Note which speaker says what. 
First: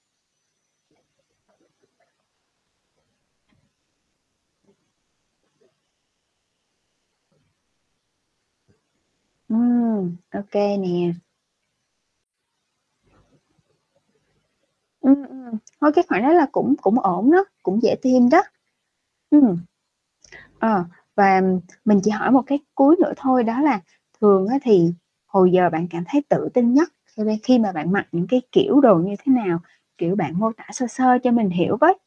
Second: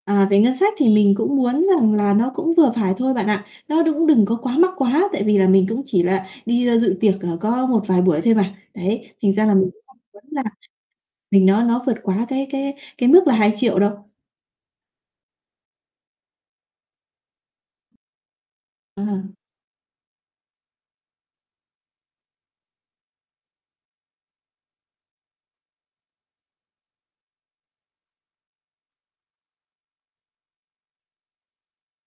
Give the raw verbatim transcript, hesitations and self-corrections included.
Speaker 1: À, về ngân sách thì mình cũng muốn rằng là nó cũng vừa phải thôi bạn ạ. Nó đũng đừng có quá mắc quá, tại vì là mình cũng chỉ là đi, ơ, dự tiệc, ờ, có một vài buổi thôi mà. Đấy, thành ra là mình cũng không
Speaker 2: Ừm,
Speaker 1: muốn
Speaker 2: ô
Speaker 1: là
Speaker 2: kê nè.
Speaker 1: mình nó nó vượt quá cái cái cái mức là hai triệu đâu.
Speaker 2: Ừm, ừm, thôi cái khoản đó là cũng cũng ổn đó, cũng dễ tìm đó.
Speaker 1: Ờ.
Speaker 2: Ừm, ờ, và mình chỉ hỏi một cái cuối nữa thôi đó là thường á thì hồi giờ bạn cảm thấy tự tin nhất khi me khi mà bạn mặc những cái kiểu đồ như thế nào? Kiểu, bạn mô tả sơ sơ cho mình hiểu với.